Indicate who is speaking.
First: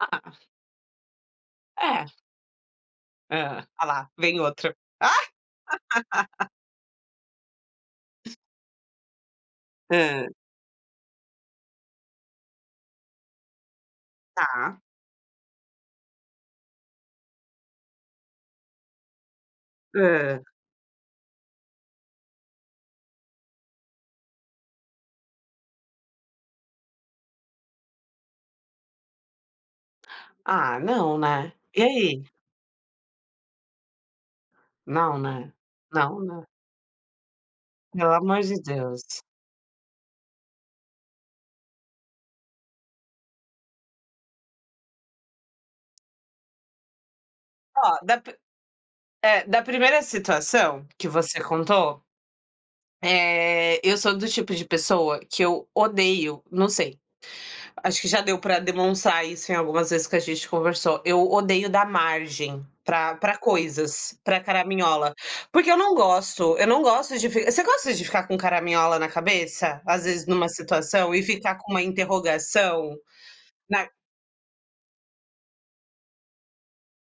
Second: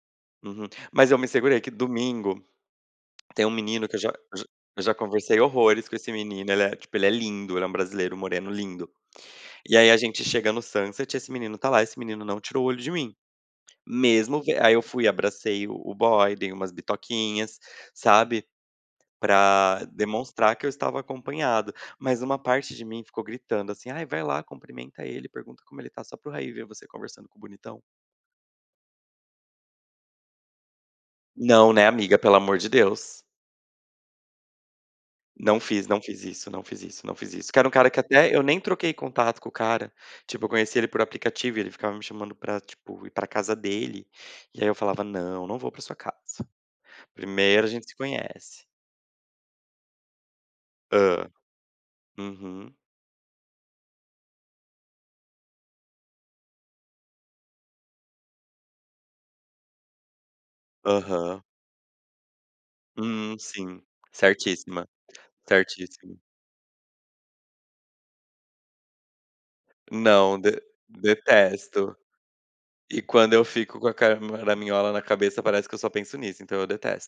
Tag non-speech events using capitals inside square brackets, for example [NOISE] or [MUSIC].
Speaker 1: Ah ah.
Speaker 2: Uhum. Mas eu me segurei que
Speaker 1: É.
Speaker 2: domingo, tem um
Speaker 1: Hã.
Speaker 2: menino que eu
Speaker 1: Alá,
Speaker 2: já
Speaker 1: vem
Speaker 2: já
Speaker 1: outro.
Speaker 2: já conversei horrores com esse
Speaker 1: [LAUGHS]
Speaker 2: menino, ele é, tipo, ele é lindo, ele é um brasileiro moreno, lindo. E aí a gente
Speaker 1: Hã.
Speaker 2: chega no Sunset, esse menino tá lá, esse menino não tirou o olho de mim. Mesmo ven aí
Speaker 1: Tá.
Speaker 2: eu fui e abracei o boy, dei umas bitoquinhas, sabe. Pra
Speaker 1: Hã.
Speaker 2: demonstrar que eu estava acompanhado, mas uma parte de mim ficou gritando assim: "Ai, vai lá cumprimenta ele, pergunta como ele está, só pro Raí ver você conversando com o bonitão.".
Speaker 1: Ah, não, né.
Speaker 2: Não,
Speaker 1: E
Speaker 2: né, amiga.
Speaker 1: aí?
Speaker 2: Pelo amor de Deus.
Speaker 1: Não, né.
Speaker 2: Não fiz. Não
Speaker 1: Não,
Speaker 2: fiz
Speaker 1: né.
Speaker 2: isso. Não fiz isso. Não fiz isso que era um cara que
Speaker 1: Pelo
Speaker 2: até
Speaker 1: amor
Speaker 2: eu
Speaker 1: de
Speaker 2: nem troquei
Speaker 1: Deus.
Speaker 2: contato com o cara, tipo, eu conheci ele por aplicativo e ele ficava me chamando pra, tipo, ir pra casa dele, e aí eu falava: "Não, não vou pra sua casa. Primeiro a gente se
Speaker 1: Ó, da pri
Speaker 2: conhece.".
Speaker 1: é, da primeira situação que
Speaker 2: Hã.
Speaker 1: você contou,
Speaker 2: Uhum.
Speaker 1: eh, eu sou do tipo de pessoa que eu odeio, não sei, acho que já deu pra demonstrar isso em algumas vezes que a gente conversou, eu
Speaker 2: Aham.
Speaker 1: odeio dar margem pra pra
Speaker 2: Hum, sim.
Speaker 1: coisas, pra
Speaker 2: Certíssima,
Speaker 1: caraminhola, porque eu não
Speaker 2: certíssimo.
Speaker 1: gosto, eu não gosto de fi você gosta de ficar com o caraminhola na cabeça? Às vezes
Speaker 2: Não,
Speaker 1: numa
Speaker 2: de
Speaker 1: situação e ficar com uma
Speaker 2: detesto.
Speaker 1: interrogação,
Speaker 2: E quando eu fico
Speaker 1: na
Speaker 2: com a caraminhola na cabeça, parece que eu só penso nisso, então eu detesto.